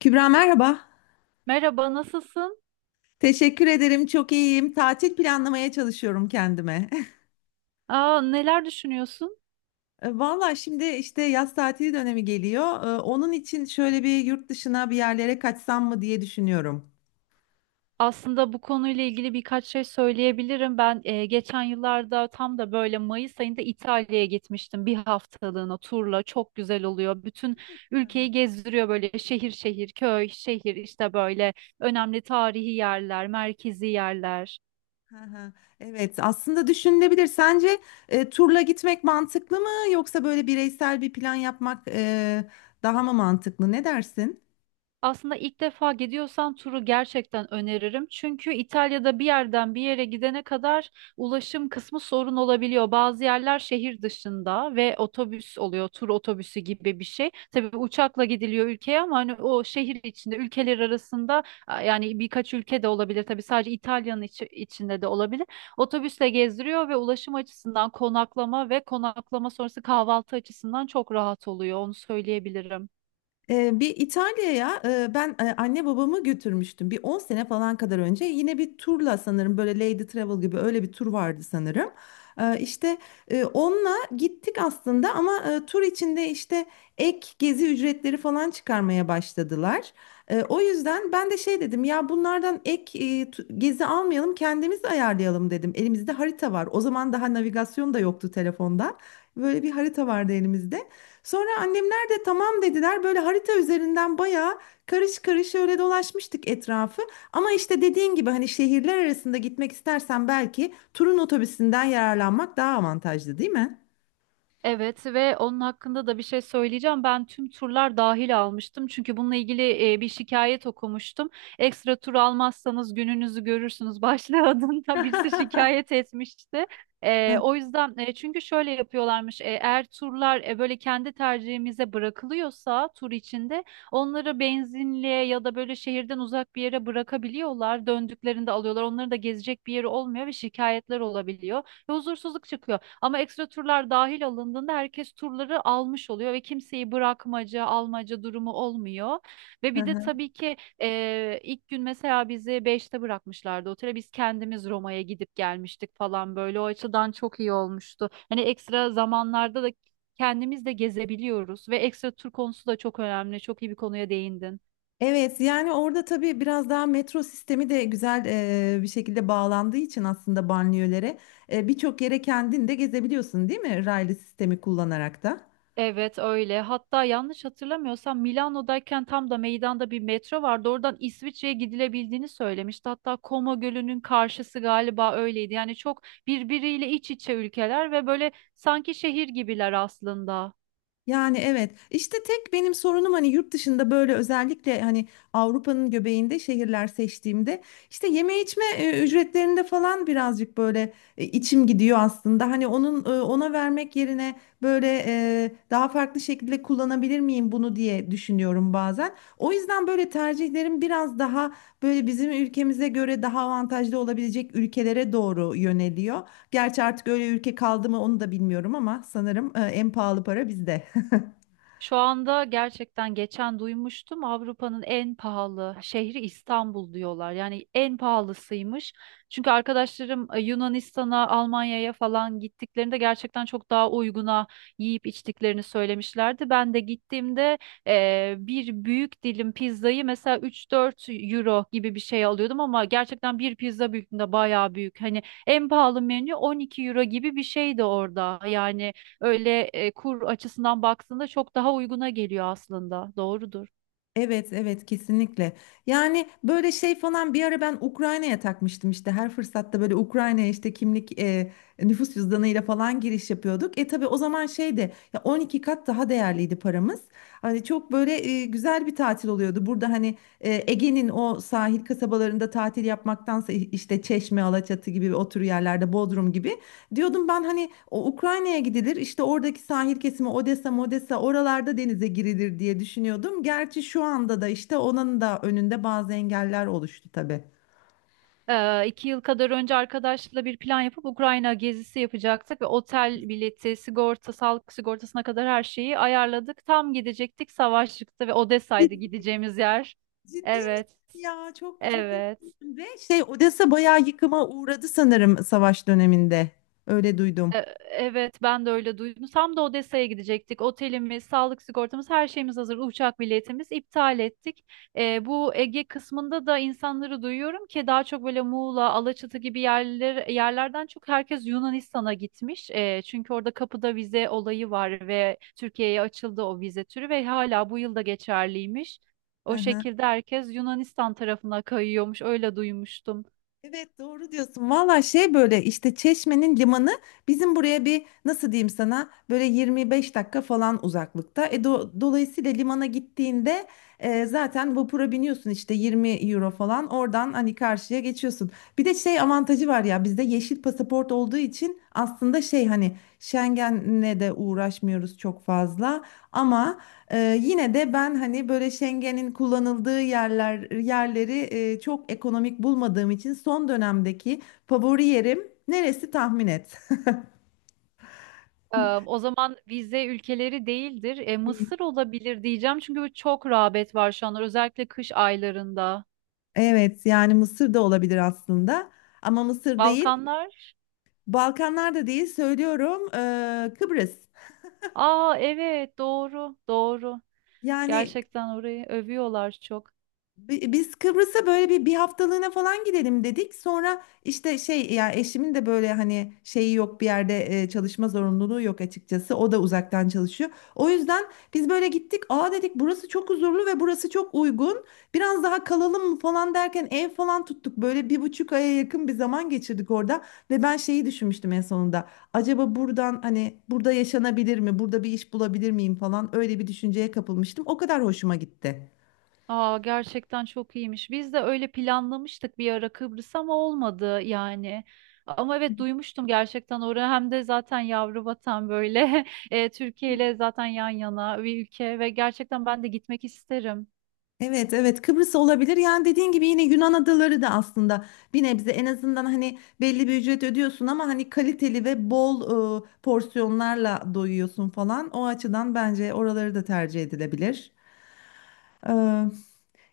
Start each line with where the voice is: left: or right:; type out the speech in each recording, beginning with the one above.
left: Kübra merhaba.
right: Merhaba, nasılsın?
left: Teşekkür ederim. Çok iyiyim. Tatil planlamaya çalışıyorum kendime.
right: Aa, neler düşünüyorsun?
left: Valla şimdi işte yaz tatili dönemi geliyor. Onun için şöyle bir yurt dışına bir yerlere kaçsam mı diye düşünüyorum.
right: Aslında bu konuyla ilgili birkaç şey söyleyebilirim. Ben geçen yıllarda tam da böyle Mayıs ayında İtalya'ya gitmiştim bir haftalığına turla. Çok güzel oluyor. Bütün
left: Gerçekten mi?
right: ülkeyi gezdiriyor böyle şehir şehir, köy şehir işte böyle önemli tarihi yerler, merkezi yerler.
left: Hı hı. Evet, aslında düşünülebilir. Sence turla gitmek mantıklı mı yoksa böyle bireysel bir plan yapmak daha mı mantıklı? Ne dersin?
right: Aslında ilk defa gidiyorsan turu gerçekten öneririm. Çünkü İtalya'da bir yerden bir yere gidene kadar ulaşım kısmı sorun olabiliyor. Bazı yerler şehir dışında ve otobüs oluyor, tur otobüsü gibi bir şey. Tabii uçakla gidiliyor ülkeye ama hani o şehir içinde, ülkeler arasında, yani birkaç ülke de olabilir. Tabii sadece İtalya'nın içinde de olabilir. Otobüsle gezdiriyor ve ulaşım açısından konaklama ve konaklama sonrası kahvaltı açısından çok rahat oluyor. Onu söyleyebilirim.
left: Bir İtalya'ya ben anne babamı götürmüştüm. Bir 10 sene falan kadar önce yine bir turla sanırım böyle Lady Travel gibi öyle bir tur vardı sanırım. İşte onunla gittik aslında ama tur içinde işte ek gezi ücretleri falan çıkarmaya başladılar. O yüzden ben de şey dedim ya bunlardan ek gezi almayalım kendimiz ayarlayalım dedim. Elimizde harita var. O zaman daha navigasyon da yoktu telefonda. Böyle bir harita vardı elimizde. Sonra annem tamam dediler. Böyle harita üzerinden bayağı karış karış öyle dolaşmıştık etrafı. Ama işte dediğin gibi hani şehirler arasında gitmek istersen belki turun otobüsünden yararlanmak daha avantajlı, değil mi?
right: Evet ve onun hakkında da bir şey söyleyeceğim. Ben tüm turlar dahil almıştım. Çünkü bununla ilgili bir şikayet okumuştum. Ekstra tur almazsanız gününüzü görürsünüz başlığı adında birisi şikayet etmişti. O yüzden çünkü şöyle yapıyorlarmış. Eğer turlar böyle kendi tercihimize bırakılıyorsa tur içinde onları benzinliğe ya da böyle şehirden uzak bir yere bırakabiliyorlar. Döndüklerinde alıyorlar. Onların da gezecek bir yeri olmuyor ve şikayetler olabiliyor. Ve huzursuzluk çıkıyor ama ekstra turlar dahil alındığında herkes turları almış oluyor ve kimseyi bırakmaca, almaca durumu olmuyor. Ve
left: Hı
right: bir de
left: hı.
right: tabii ki ilk gün mesela bizi beşte bırakmışlardı otele. Biz kendimiz Roma'ya gidip gelmiştik falan böyle. O açıdan çok iyi olmuştu. Hani ekstra zamanlarda da kendimiz de gezebiliyoruz ve ekstra tur konusu da çok önemli. Çok iyi bir konuya değindin.
left: Evet, yani orada tabii biraz daha metro sistemi de güzel bir şekilde bağlandığı için aslında banliyölere birçok yere kendin de gezebiliyorsun değil mi? Raylı sistemi kullanarak da.
right: Evet öyle. Hatta yanlış hatırlamıyorsam Milano'dayken tam da meydanda bir metro vardı. Oradan İsviçre'ye gidilebildiğini söylemişti. Hatta Como Gölü'nün karşısı galiba öyleydi. Yani çok birbiriyle iç içe ülkeler ve böyle sanki şehir gibiler aslında.
left: Yani evet işte tek benim sorunum hani yurt dışında böyle özellikle hani Avrupa'nın göbeğinde şehirler seçtiğimde işte yeme içme ücretlerinde falan birazcık böyle içim gidiyor aslında. Hani ona vermek yerine daha farklı şekilde kullanabilir miyim bunu diye düşünüyorum bazen. O yüzden böyle tercihlerim biraz daha böyle bizim ülkemize göre daha avantajlı olabilecek ülkelere doğru yöneliyor. Gerçi artık öyle ülke kaldı mı onu da bilmiyorum ama sanırım en pahalı para bizde.
right: Şu anda gerçekten geçen duymuştum Avrupa'nın en pahalı şehri İstanbul diyorlar. Yani en pahalısıymış. Çünkü arkadaşlarım Yunanistan'a, Almanya'ya falan gittiklerinde gerçekten çok daha uyguna yiyip içtiklerini söylemişlerdi. Ben de gittiğimde bir büyük dilim pizzayı mesela 3-4 euro gibi bir şey alıyordum ama gerçekten bir pizza büyüklüğünde bayağı büyük. Hani en pahalı menü 12 euro gibi bir şeydi orada. Yani öyle kur açısından baktığında çok daha uyguna geliyor aslında. Doğrudur.
left: Evet, evet kesinlikle. Yani böyle şey falan bir ara ben Ukrayna'ya takmıştım işte her fırsatta böyle Ukrayna'ya işte kimlik, nüfus cüzdanıyla falan giriş yapıyorduk. E tabii o zaman şeydi ya 12 kat daha değerliydi paramız. Hani çok böyle güzel bir tatil oluyordu. Burada hani Ege'nin o sahil kasabalarında tatil yapmaktansa işte Çeşme, Alaçatı gibi otur yerlerde Bodrum gibi diyordum ben hani o Ukrayna'ya gidilir işte oradaki sahil kesimi Odessa, Modessa oralarda denize girilir diye düşünüyordum. Gerçi şu anda da işte onun da önünde bazı engeller oluştu tabii.
right: İki yıl kadar önce arkadaşla bir plan yapıp Ukrayna gezisi yapacaktık ve otel bileti, sigorta, sağlık sigortasına kadar her şeyi ayarladık. Tam gidecektik, savaş çıktı ve Odessa'ydı
left: Cid-
right: gideceğimiz yer.
left: Ciddi misin
right: Evet,
left: ya? Çok çok
right: evet.
left: üzüldüm. Ve şey Odessa bayağı yıkıma uğradı sanırım savaş döneminde. Öyle duydum.
right: E, Evet ben de öyle duydum. Tam da Odessa'ya gidecektik. Otelimiz, sağlık sigortamız, her şeyimiz hazır. Uçak biletimiz iptal ettik. Bu Ege kısmında da insanları duyuyorum ki daha çok böyle Muğla, Alaçatı gibi yerler, yerlerden çok herkes Yunanistan'a gitmiş. Çünkü orada kapıda vize olayı var ve Türkiye'ye açıldı o vize türü ve hala bu yılda geçerliymiş.
left: Hı
right: O
left: hı.
right: şekilde herkes Yunanistan tarafına kayıyormuş. Öyle duymuştum.
left: Evet, doğru diyorsun. Valla şey böyle işte Çeşme'nin limanı bizim buraya bir nasıl diyeyim sana böyle 25 dakika falan uzaklıkta. E dolayısıyla limana gittiğinde zaten vapura biniyorsun işte 20 euro falan oradan hani karşıya geçiyorsun. Bir de şey avantajı var ya bizde yeşil pasaport olduğu için aslında şey hani Schengen'le de uğraşmıyoruz çok fazla ama yine de ben hani böyle Schengen'in kullanıldığı yerleri çok ekonomik bulmadığım için son dönemdeki favori yerim neresi tahmin et.
right: Ee, O zaman vize ülkeleri değildir.
left: Değil.
right: Mısır olabilir diyeceğim çünkü bu çok rağbet var şu anlar özellikle kış aylarında.
left: Evet, yani Mısır da olabilir aslında ama Mısır değil.
right: Balkanlar.
left: Balkanlar da değil, söylüyorum, Kıbrıs.
right: Aa, evet, doğru doğru.
left: Yani
right: Gerçekten orayı övüyorlar çok.
left: Biz Kıbrıs'a böyle bir haftalığına falan gidelim dedik. Sonra işte şey ya eşimin de böyle hani şeyi yok bir yerde çalışma zorunluluğu yok açıkçası. O da uzaktan çalışıyor. O yüzden biz böyle gittik. Aa dedik, burası çok huzurlu ve burası çok uygun. Biraz daha kalalım mı falan derken ev falan tuttuk. Böyle bir buçuk aya yakın bir zaman geçirdik orada. Ve ben şeyi düşünmüştüm en sonunda. Acaba buradan hani burada yaşanabilir mi? Burada bir iş bulabilir miyim falan öyle bir düşünceye kapılmıştım. O kadar hoşuma gitti.
right: Aa, gerçekten çok iyiymiş. Biz de öyle planlamıştık bir ara Kıbrıs ama olmadı yani. Ama evet, duymuştum gerçekten orayı. Hem de zaten yavru vatan böyle Türkiye ile zaten yan yana bir ülke ve gerçekten ben de gitmek isterim.
left: Evet, evet Kıbrıs olabilir. Yani dediğin gibi yine Yunan adaları da aslında bir nebze en azından hani belli bir ücret ödüyorsun ama hani kaliteli ve bol porsiyonlarla doyuyorsun falan. O açıdan bence oraları da tercih edilebilir. Ee,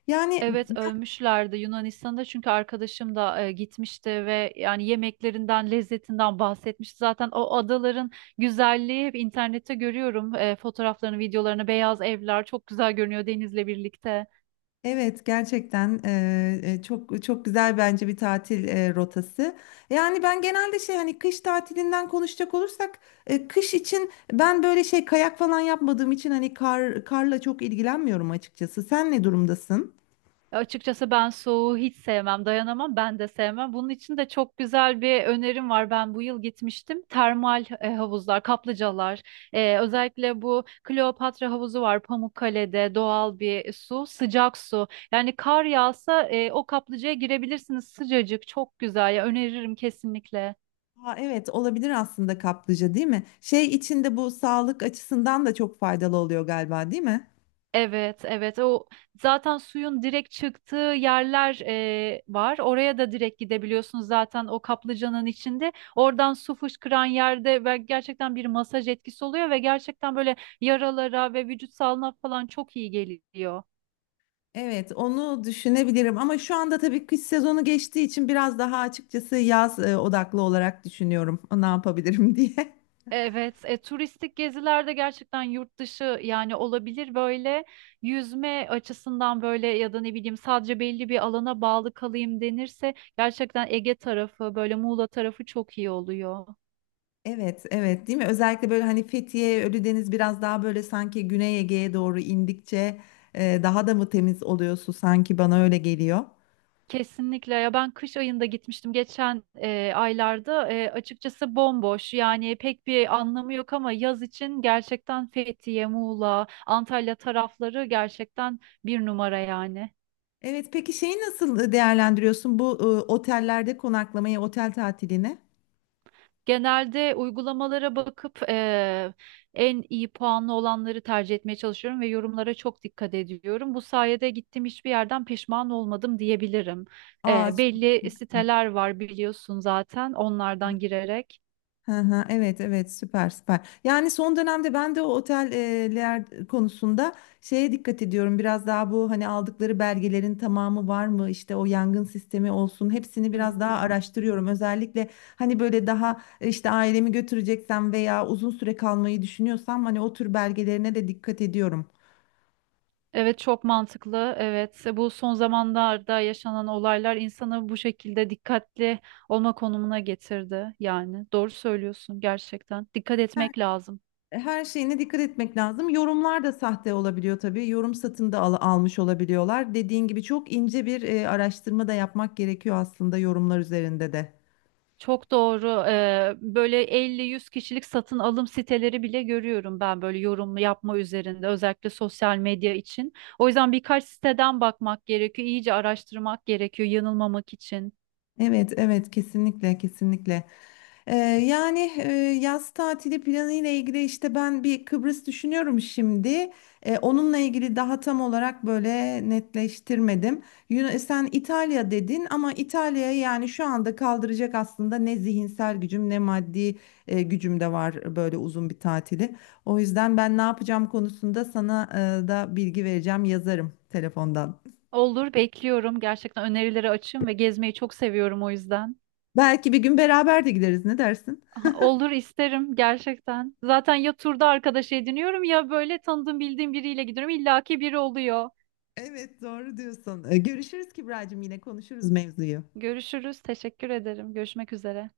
left: yani
right: Evet ölmüşlerdi Yunanistan'da, çünkü arkadaşım da gitmişti ve yani yemeklerinden lezzetinden bahsetmişti. Zaten o adaların güzelliği hep internette görüyorum, fotoğraflarını, videolarını. Beyaz evler çok güzel görünüyor denizle birlikte.
left: Evet, gerçekten çok çok güzel bence bir tatil rotası. Yani ben genelde şey hani kış tatilinden konuşacak olursak kış için ben böyle şey kayak falan yapmadığım için hani karla çok ilgilenmiyorum açıkçası. Sen ne durumdasın?
right: Ya açıkçası, ben soğuğu hiç sevmem, dayanamam, ben de sevmem. Bunun için de çok güzel bir önerim var. Ben bu yıl gitmiştim. Termal havuzlar, kaplıcalar, özellikle bu Kleopatra havuzu var Pamukkale'de, doğal bir su, sıcak su. Yani kar yağsa o kaplıcaya girebilirsiniz, sıcacık, çok güzel. Ya öneririm kesinlikle.
left: Ha, evet olabilir aslında, kaplıca değil mi? Şey içinde bu sağlık açısından da çok faydalı oluyor galiba değil mi?
right: Evet, evet. O zaten suyun direkt çıktığı yerler var. Oraya da direkt gidebiliyorsunuz zaten o kaplıcanın içinde. Oradan su fışkıran yerde ve gerçekten bir masaj etkisi oluyor ve gerçekten böyle yaralara ve vücut sağlığına falan çok iyi geliyor.
left: Evet, onu düşünebilirim ama şu anda tabii kış sezonu geçtiği için biraz daha açıkçası yaz odaklı olarak düşünüyorum ne yapabilirim diye.
right: Evet, turistik gezilerde gerçekten yurt dışı yani olabilir böyle yüzme açısından böyle ya da ne bileyim sadece belli bir alana bağlı kalayım denirse gerçekten Ege tarafı böyle Muğla tarafı çok iyi oluyor.
left: Evet, evet değil mi? Özellikle böyle hani Fethiye, Ölüdeniz biraz daha böyle sanki Güney Ege'ye doğru indikçe daha da mı temiz oluyor su, sanki bana öyle geliyor.
right: Kesinlikle ya, ben kış ayında gitmiştim geçen aylarda. Açıkçası bomboş yani pek bir anlamı yok ama yaz için gerçekten Fethiye, Muğla, Antalya tarafları gerçekten bir numara yani.
left: Evet, peki şeyi nasıl değerlendiriyorsun bu otellerde konaklamayı, otel tatilini?
right: Genelde uygulamalara bakıp en iyi puanlı olanları tercih etmeye çalışıyorum ve yorumlara çok dikkat ediyorum. Bu sayede gittiğim hiçbir yerden pişman olmadım diyebilirim.
left: Aa, çok...
right: Belli siteler var biliyorsun, zaten onlardan girerek.
left: Hı hı, evet evet, süper süper. Yani son dönemde ben de o oteller konusunda şeye dikkat ediyorum. Biraz daha bu hani aldıkları belgelerin tamamı var mı? İşte o yangın sistemi olsun. Hepsini biraz daha
right: Hmm.
left: araştırıyorum. Özellikle hani böyle daha işte ailemi götüreceksem veya uzun süre kalmayı düşünüyorsam hani o tür belgelerine de dikkat ediyorum.
right: Evet, çok mantıklı. Evet, bu son zamanlarda yaşanan olaylar insanı bu şekilde dikkatli olma konumuna getirdi. Yani doğru söylüyorsun gerçekten. Dikkat etmek lazım.
left: E, her şeyine dikkat etmek lazım. Yorumlar da sahte olabiliyor tabii. Yorum satın da almış olabiliyorlar. Dediğin gibi çok ince bir araştırma da yapmak gerekiyor aslında yorumlar üzerinde de.
right: Çok doğru. Böyle elli, yüz kişilik satın alım siteleri bile görüyorum ben, böyle yorum yapma üzerinde özellikle sosyal medya için. O yüzden birkaç siteden bakmak gerekiyor. İyice araştırmak gerekiyor yanılmamak için.
left: Evet, evet kesinlikle kesinlikle. Ee, yani e, yaz tatili planı ile ilgili işte ben bir Kıbrıs düşünüyorum şimdi. Onunla ilgili daha tam olarak böyle netleştirmedim. Sen İtalya dedin ama İtalya'ya, yani şu anda kaldıracak aslında ne zihinsel gücüm ne maddi gücüm de var böyle uzun bir tatili. O yüzden ben ne yapacağım konusunda sana da bilgi vereceğim, yazarım telefondan.
right: Olur, bekliyorum. Gerçekten önerileri açığım ve gezmeyi çok seviyorum o yüzden.
left: Belki bir gün beraber de gideriz. Ne dersin?
right: Aha, olur, isterim gerçekten. Zaten ya turda arkadaş ediniyorum ya böyle tanıdığım bildiğim biriyle gidiyorum. İlla ki biri oluyor.
left: Evet, doğru diyorsun. Görüşürüz Kibracığım, yine konuşuruz mevzuyu.
right: Görüşürüz. Teşekkür ederim. Görüşmek üzere.